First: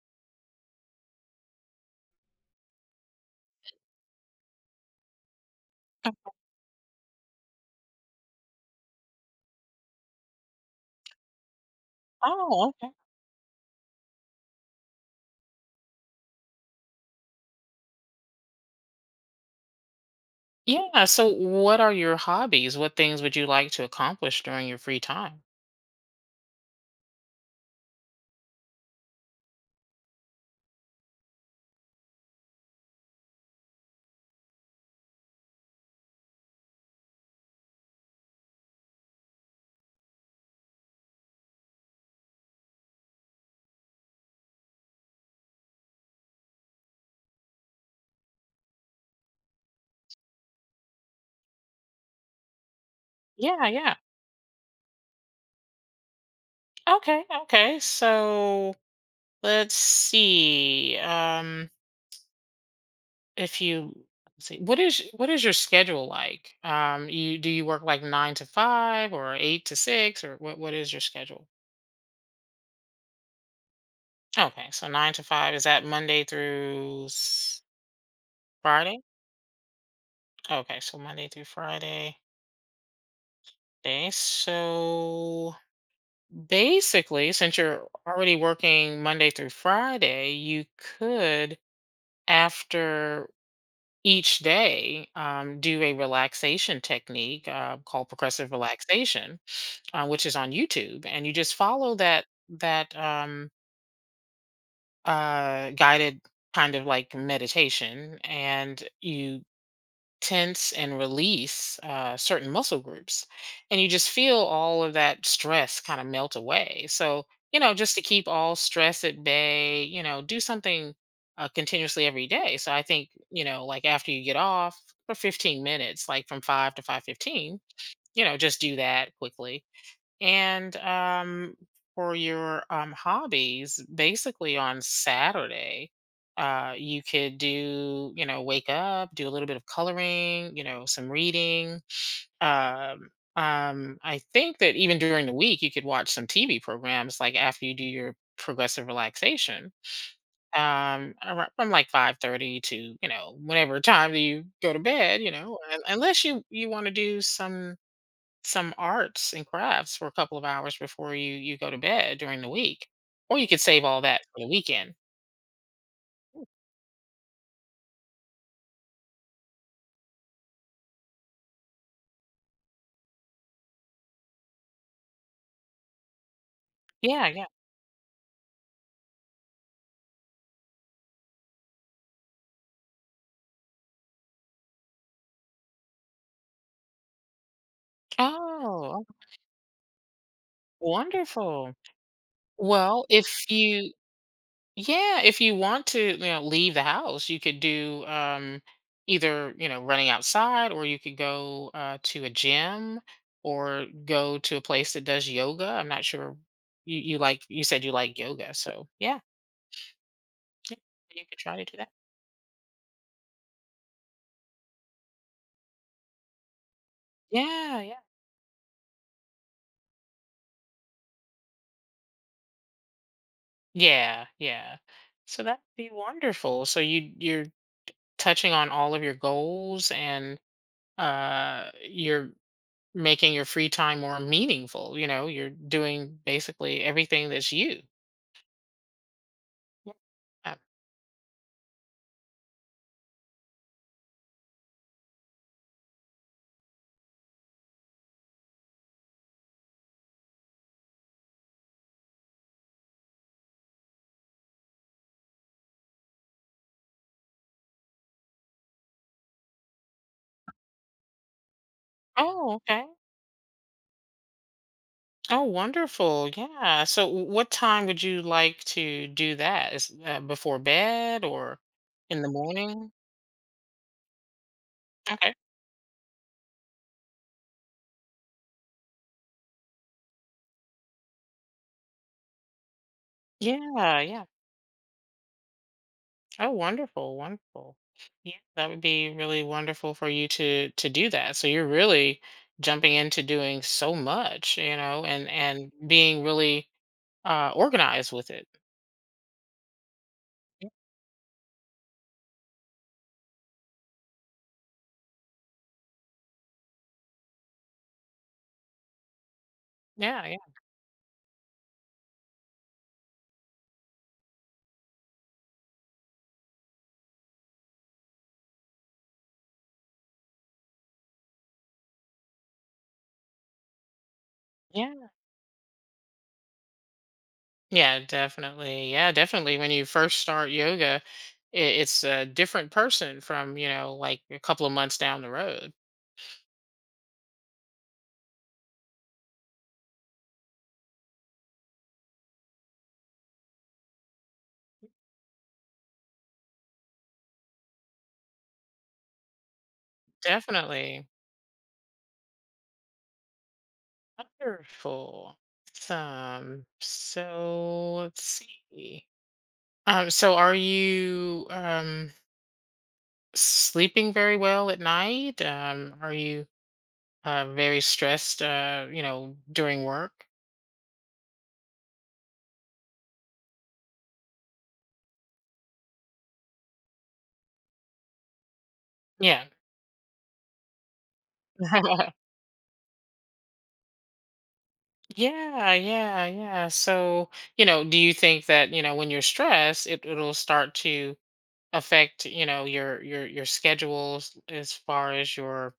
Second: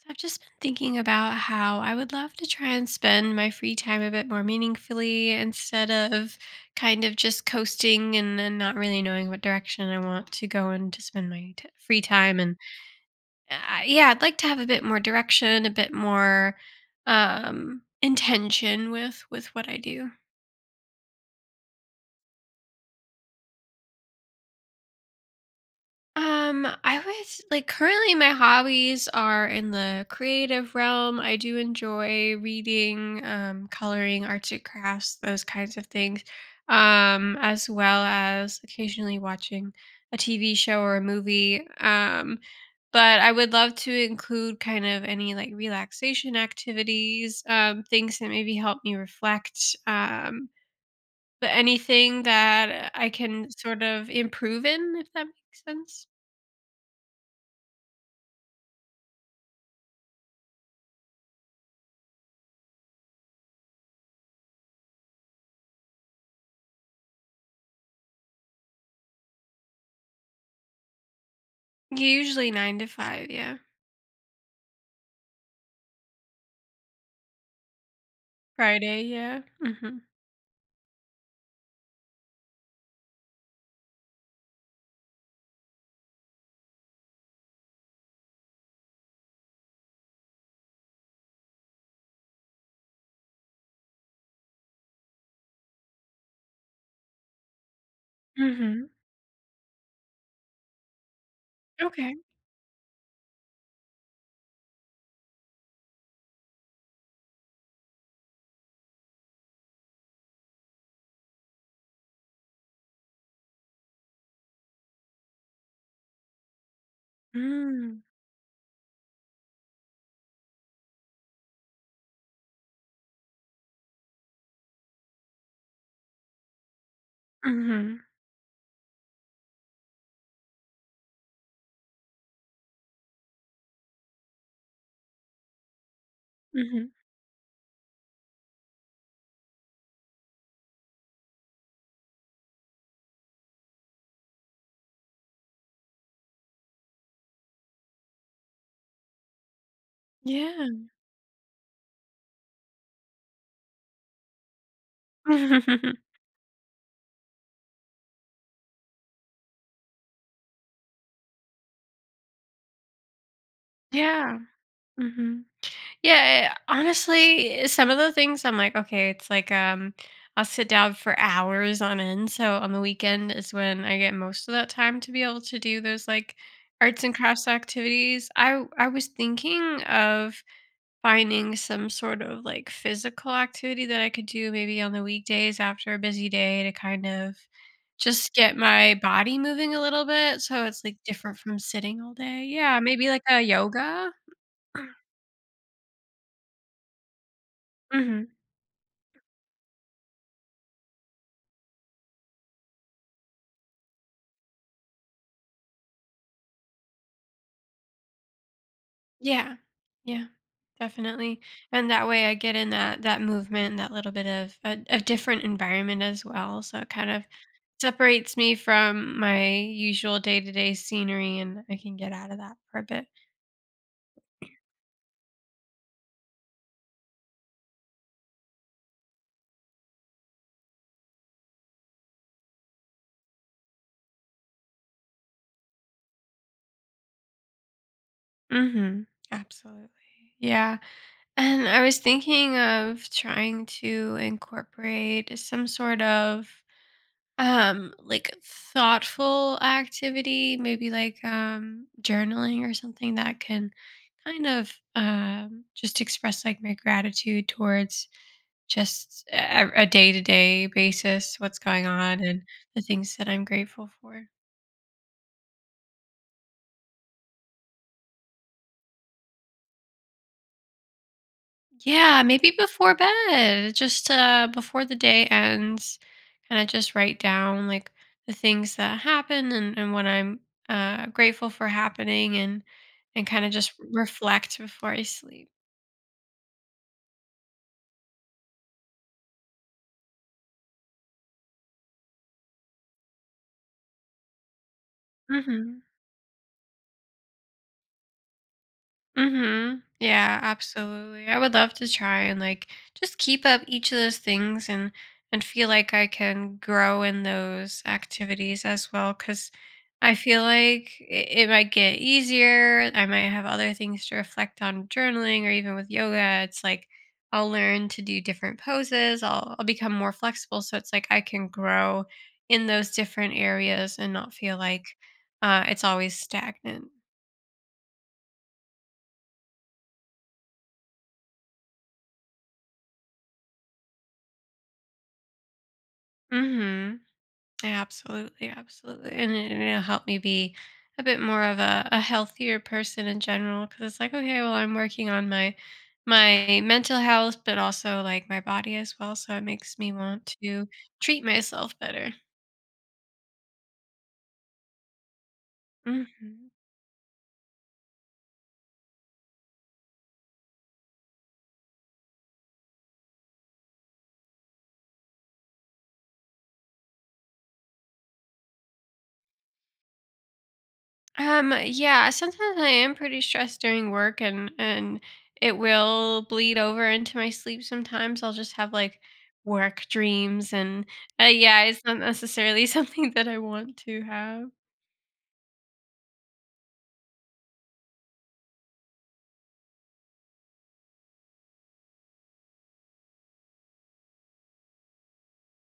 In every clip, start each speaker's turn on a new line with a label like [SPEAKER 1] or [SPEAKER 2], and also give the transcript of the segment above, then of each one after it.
[SPEAKER 1] So I've just been thinking about how I would love to try and spend my free time a bit more meaningfully, instead of kind of just coasting and not really knowing what direction I want to go and to spend my free time. And
[SPEAKER 2] Oh, okay.
[SPEAKER 1] uh, yeah, I'd like to have a bit more direction, a bit more intention with what I do.
[SPEAKER 2] Yeah. So, what are your hobbies? What things would you like to accomplish during your free time?
[SPEAKER 1] I would currently my hobbies are in the creative realm. I do enjoy reading, coloring, arts and crafts, those kinds of things, as well as occasionally watching a TV show or a movie. But I would love to include kind of any like relaxation activities, things that maybe help me reflect, but anything that I can
[SPEAKER 2] Yeah,
[SPEAKER 1] sort
[SPEAKER 2] yeah.
[SPEAKER 1] of improve in, if that makes sense.
[SPEAKER 2] Okay, okay. So, let's see. If you what is your schedule like? You do you work like nine to five or eight to six or what? What is your schedule?
[SPEAKER 1] Usually 9 to 5, yeah.
[SPEAKER 2] Okay, so nine to five, is that Friday?
[SPEAKER 1] Friday, yeah. Mhm.
[SPEAKER 2] Okay, so Monday through Friday. Okay, so basically, since you're already working Monday through Friday, you could, after each day, do a relaxation technique called progressive
[SPEAKER 1] Mhm.
[SPEAKER 2] relaxation, which is on YouTube, and you just follow
[SPEAKER 1] Okay.
[SPEAKER 2] that guided kind of like meditation, and you tense and release certain muscle groups. And you just feel all of that stress kind of melt away. So, you know, just
[SPEAKER 1] Mm.
[SPEAKER 2] to keep all stress at bay, you know, do something continuously every day. So I think, you know, like after you get off for 15 minutes, like from 5 to 5:15,
[SPEAKER 1] Mhm.
[SPEAKER 2] you know, just do that quickly and for your hobbies, basically on Saturday,
[SPEAKER 1] Mhm.
[SPEAKER 2] you could do, you know, wake up, do a little bit of coloring, you know, some reading. Um, I think that even during the week, you could watch some TV programs, like after you do your progressive relaxation
[SPEAKER 1] Yeah.
[SPEAKER 2] from like 5:30 to, you know, whenever time that you go to bed, you know, unless you want to do some arts and crafts for a couple of hours before you go to bed during the week, or you could save all that
[SPEAKER 1] Yeah.
[SPEAKER 2] for the weekend.
[SPEAKER 1] Mhm. Yeah, honestly, some of the things I'm like, okay, it's like, I'll sit down for hours on end, so on the weekend is when I get most of that time to be able to do those, like, arts and
[SPEAKER 2] Yeah, yeah.
[SPEAKER 1] crafts activities. I was thinking of finding some sort of, like, physical activity that I could do maybe on the weekdays after a busy day to kind of just get my
[SPEAKER 2] Oh,
[SPEAKER 1] body moving a little bit, so it's, like, different from
[SPEAKER 2] wonderful.
[SPEAKER 1] sitting all day. Yeah,
[SPEAKER 2] Well,
[SPEAKER 1] maybe like a
[SPEAKER 2] if you
[SPEAKER 1] yoga?
[SPEAKER 2] yeah, if you want to, you know, leave the house, you could do
[SPEAKER 1] Mhm.
[SPEAKER 2] either, you know, running outside, or you could go to a gym or go to a place that does yoga. I'm not sure you you like you said you like yoga, so yeah.
[SPEAKER 1] Yeah. Yeah.
[SPEAKER 2] Yeah, you could
[SPEAKER 1] Definitely.
[SPEAKER 2] try to do that.
[SPEAKER 1] And that way I get in that movement, that little bit of a different environment as well, so it kind of
[SPEAKER 2] Yeah, yeah.
[SPEAKER 1] separates me from my usual day-to-day scenery, and I can get out of that for a bit.
[SPEAKER 2] Yeah, yeah. So that'd be wonderful. So you're touching on all of your goals, and you're making your free time more meaningful. You know, you're doing basically everything that's you.
[SPEAKER 1] Mhm. Absolutely.
[SPEAKER 2] Yeah. Uh,
[SPEAKER 1] Yeah. And I was thinking of trying to incorporate some sort of like thoughtful activity, maybe like journaling, or something that can kind of just express like my gratitude towards just a day-to-day basis, what's going on, and
[SPEAKER 2] oh,
[SPEAKER 1] the
[SPEAKER 2] okay.
[SPEAKER 1] things that I'm grateful for.
[SPEAKER 2] Oh, wonderful. Yeah. So what time would you like to do that? Is before bed or in
[SPEAKER 1] Yeah,
[SPEAKER 2] the
[SPEAKER 1] maybe
[SPEAKER 2] morning?
[SPEAKER 1] before bed, just before the day
[SPEAKER 2] Okay.
[SPEAKER 1] ends, kind of just write down like the things that happen and what I'm grateful for happening, and kind of just
[SPEAKER 2] Yeah, yeah.
[SPEAKER 1] reflect before I sleep.
[SPEAKER 2] Oh, wonderful, wonderful. Yeah, that would be really wonderful for you to do that. So you're really jumping into doing so much, you know, and
[SPEAKER 1] hmm
[SPEAKER 2] being really organized with it.
[SPEAKER 1] Mhm. Yeah,
[SPEAKER 2] Yeah,
[SPEAKER 1] absolutely. I would love to try and like just keep up each of those things and feel like I can grow in those activities as well, cuz I
[SPEAKER 2] yeah, yeah.
[SPEAKER 1] feel like it might get easier. I might have other things to reflect on journaling, or even with yoga. It's like I'll learn to do different poses. I'll become more flexible, so it's like I can grow in those different areas and not feel like
[SPEAKER 2] Yeah,
[SPEAKER 1] it's always stagnant.
[SPEAKER 2] yeah, definitely. Yeah, definitely. When you first start yoga, I it's a different person from, you know, like a couple of months down the road.
[SPEAKER 1] Mhm. Absolutely, absolutely. And it'll help me be a bit more of a healthier person in general, because it's like, okay, well, I'm working on my mental health, but also like my body as well. So it makes me want to
[SPEAKER 2] Definitely.
[SPEAKER 1] treat myself better.
[SPEAKER 2] Wonderful.
[SPEAKER 1] hmm
[SPEAKER 2] Awesome. So let's see. So are you sleeping very well at night? Are you very stressed, you know, during work?
[SPEAKER 1] Yeah, sometimes I am pretty stressed during work, and it will bleed over into my sleep sometimes. I'll just have like
[SPEAKER 2] Yeah.
[SPEAKER 1] work dreams and yeah, it's not necessarily something that I want to have.
[SPEAKER 2] Yeah, yeah, yeah. So, you know, do you think that, you know, when you're stressed, it'll start to affect, you know, your your schedules as far as your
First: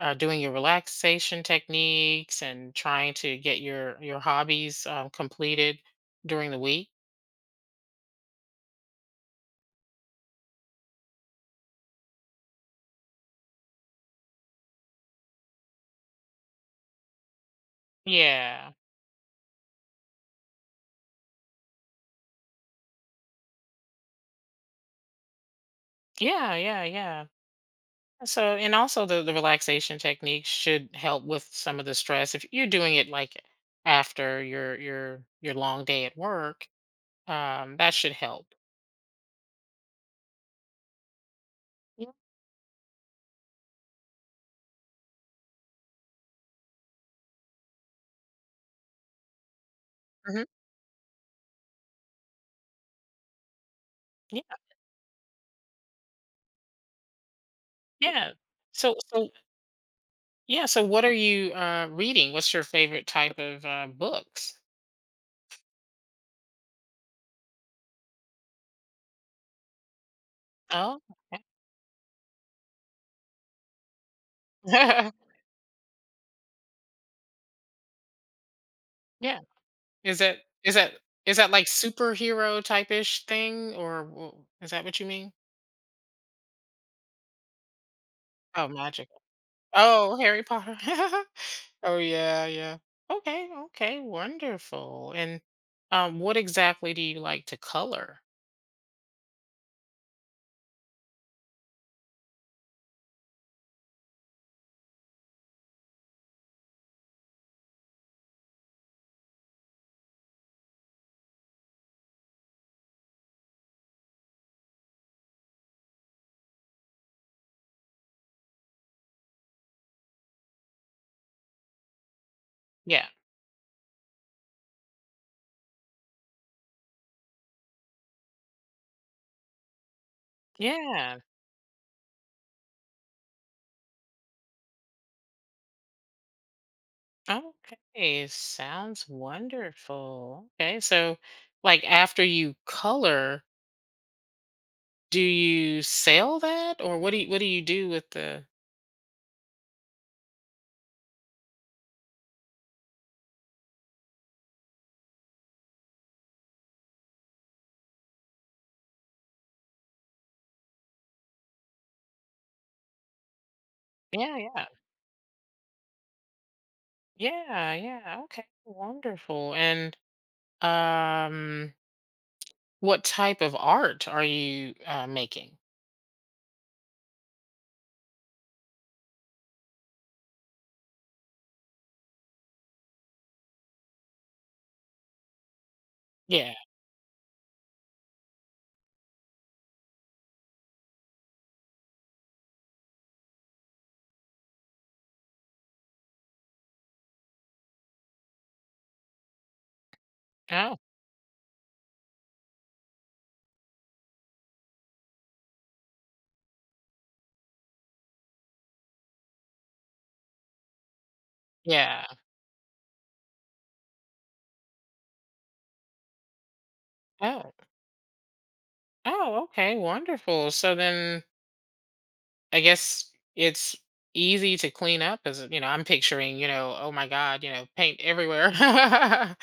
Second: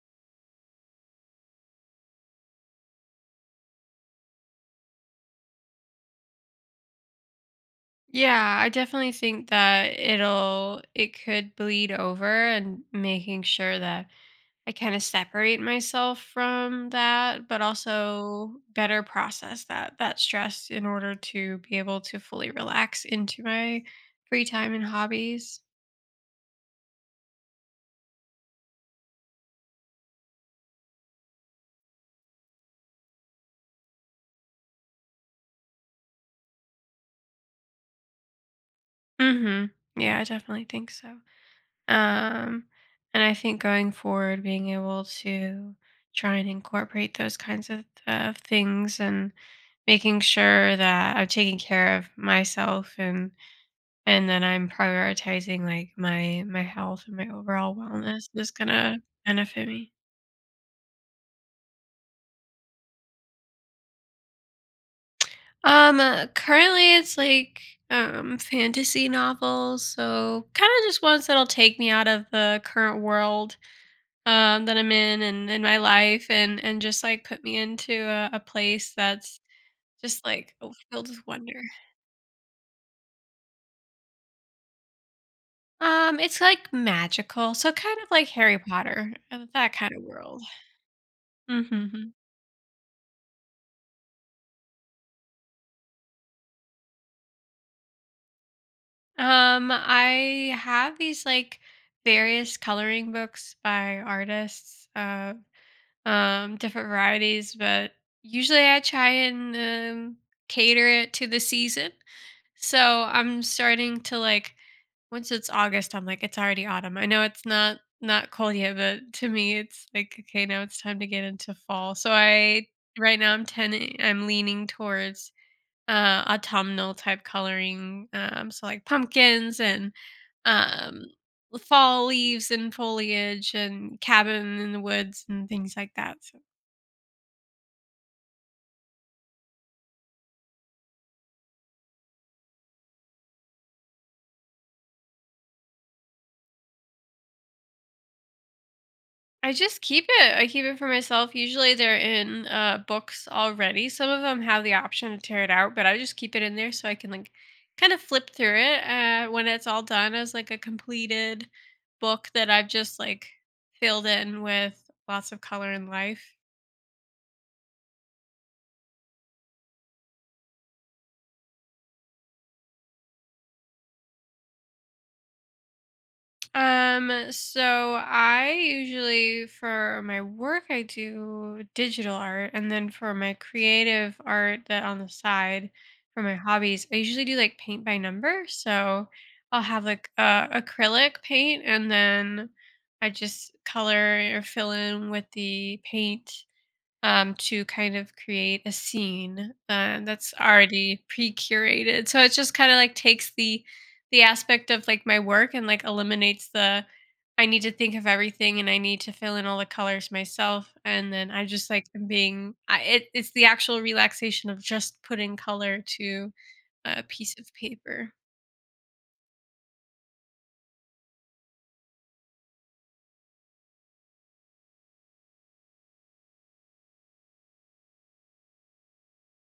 [SPEAKER 2] doing your relaxation techniques and trying to get your hobbies completed during the week?
[SPEAKER 1] Yeah, I definitely think that it could bleed over, and making sure that I kind of separate myself from that, but also
[SPEAKER 2] Yeah.
[SPEAKER 1] better process that stress in order to be able to fully relax into my free time and hobbies.
[SPEAKER 2] Yeah, yeah, yeah. So, and also the relaxation techniques should help with some of the stress. If you're doing it like after your your long day at work, that should help.
[SPEAKER 1] Mhm. Yeah, I definitely think so.
[SPEAKER 2] Yeah.
[SPEAKER 1] Um and I think going forward, being able to try and incorporate those kinds of things, and making
[SPEAKER 2] Hmm.
[SPEAKER 1] sure that I'm taking care of myself, and then
[SPEAKER 2] Yeah.
[SPEAKER 1] I'm prioritizing like my health and my overall wellness
[SPEAKER 2] Yeah.
[SPEAKER 1] is
[SPEAKER 2] So,
[SPEAKER 1] gonna
[SPEAKER 2] so
[SPEAKER 1] benefit me.
[SPEAKER 2] yeah. So, what are you reading? What's your favorite type of books?
[SPEAKER 1] Currently it's like fantasy novels, so kind of
[SPEAKER 2] Oh,
[SPEAKER 1] just ones
[SPEAKER 2] okay.
[SPEAKER 1] that'll take me out of the current world that I'm in and in my life, and just like put me into a place
[SPEAKER 2] Yeah.
[SPEAKER 1] that's
[SPEAKER 2] Is
[SPEAKER 1] just
[SPEAKER 2] that
[SPEAKER 1] like oh,
[SPEAKER 2] is that
[SPEAKER 1] filled with
[SPEAKER 2] is that
[SPEAKER 1] wonder.
[SPEAKER 2] like superhero type ish thing, or is that what you mean?
[SPEAKER 1] It's like magical, so kind of like Harry
[SPEAKER 2] Oh,
[SPEAKER 1] Potter,
[SPEAKER 2] magical.
[SPEAKER 1] that kind of
[SPEAKER 2] Oh,
[SPEAKER 1] world.
[SPEAKER 2] Harry Potter. Oh
[SPEAKER 1] Mhm.
[SPEAKER 2] yeah, yeah. Okay, okay, wonderful. And what exactly do you like to color?
[SPEAKER 1] I have these like various coloring books by artists, different varieties, but usually I try and cater it to the season. So I'm starting to like once it's August, I'm like, it's already autumn. I know it's not cold yet, but to me it's like, okay, now it's time to get into fall. So I
[SPEAKER 2] Yeah.
[SPEAKER 1] right now I'm leaning towards autumnal type coloring. Um, so like pumpkins and um
[SPEAKER 2] Yeah.
[SPEAKER 1] fall leaves and foliage and cabin in the woods and things like that. So
[SPEAKER 2] Okay, sounds wonderful. Okay, so like after you color, do you sell that, or what do you do with the...
[SPEAKER 1] I just keep it. I keep it for myself. Usually they're in books already. Some of them have the option to tear it out, but I just keep it in there so I can like kind of flip through it when it's all done, as like a completed book that I've just like filled
[SPEAKER 2] Yeah,
[SPEAKER 1] in
[SPEAKER 2] yeah.
[SPEAKER 1] with lots of color and life.
[SPEAKER 2] Yeah, yeah. Okay, wonderful. And um what type of art are you making?
[SPEAKER 1] So I usually for my work I do digital art, and then for my creative art that on the side for my
[SPEAKER 2] Yeah.
[SPEAKER 1] hobbies, I usually do like paint by number. So I'll have like acrylic paint, and then I just color or fill in with the paint to kind of create a scene that's
[SPEAKER 2] Oh,
[SPEAKER 1] already pre-curated. So it just kind of like takes the aspect of like my work, and like eliminates the I need to think of everything and I need to fill in all the colors myself. And then I just like
[SPEAKER 2] yeah.
[SPEAKER 1] am being I, it's the actual relaxation of just putting color to a piece of
[SPEAKER 2] Oh,
[SPEAKER 1] paper.
[SPEAKER 2] Oh, okay, wonderful. So then I guess it's easy to clean up. As you know, I'm picturing, you know, oh my God, you know, paint everywhere.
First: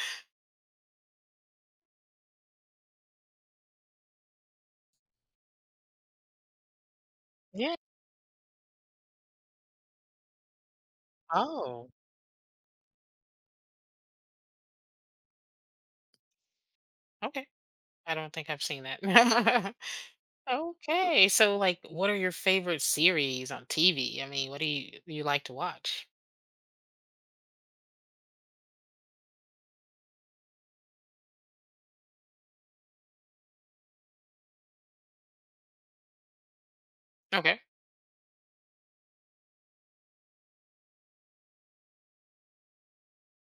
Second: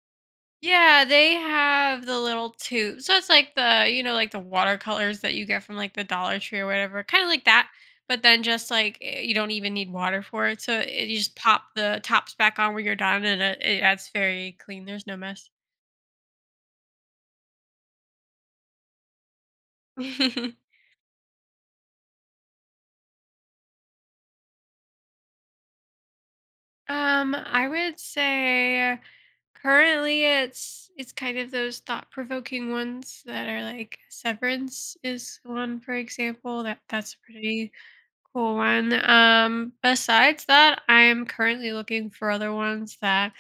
[SPEAKER 1] Yeah, they have the little tube. So it's like the, you know, like the watercolors that you get from like the Dollar Tree or whatever, kind of like that.
[SPEAKER 2] Yeah.
[SPEAKER 1] But then just like you don't even need water for it. So you just pop
[SPEAKER 2] Oh,
[SPEAKER 1] the tops back on when you're done, and that's very clean. There's no mess.
[SPEAKER 2] okay. I don't think I've seen that. Okay. So like what are your favorite series on TV? I mean, what do you like to watch?
[SPEAKER 1] I would say currently it's kind of those thought-provoking ones, that are like Severance is one, for example. That's a
[SPEAKER 2] Okay.
[SPEAKER 1] pretty cool one. Besides that, I am currently looking for other ones that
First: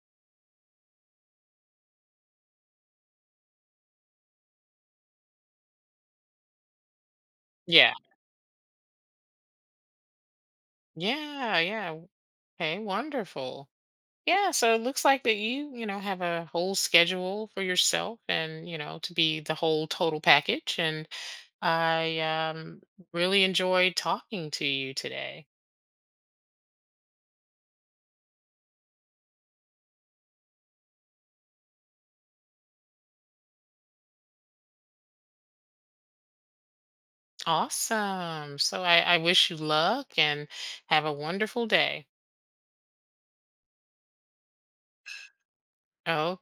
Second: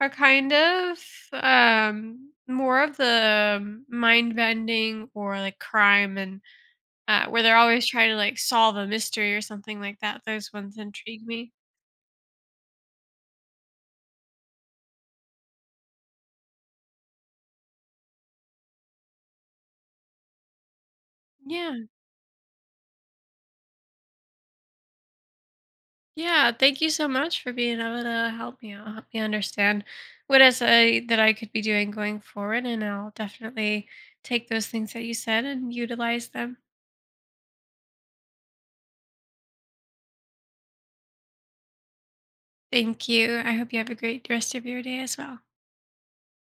[SPEAKER 1] are kind of more of the mind bending, or like crime, and where they're always
[SPEAKER 2] Yeah.
[SPEAKER 1] trying to like solve a mystery or something like that. Those ones intrigue me.
[SPEAKER 2] Yeah, yeah. Okay, wonderful. Yeah, so it looks like that you know, have a whole schedule for yourself and, you know, to be the whole total package. And
[SPEAKER 1] Yeah.
[SPEAKER 2] I really enjoyed talking to you today.
[SPEAKER 1] Yeah, thank you so much for being able to help me out, help me understand what else that I could be doing going forward. And I'll definitely take those things that you said and utilize them.
[SPEAKER 2] Awesome. So I wish you luck and have a wonderful day.
[SPEAKER 1] Thank you. I hope you have a great rest of your day as well.
[SPEAKER 2] Okay.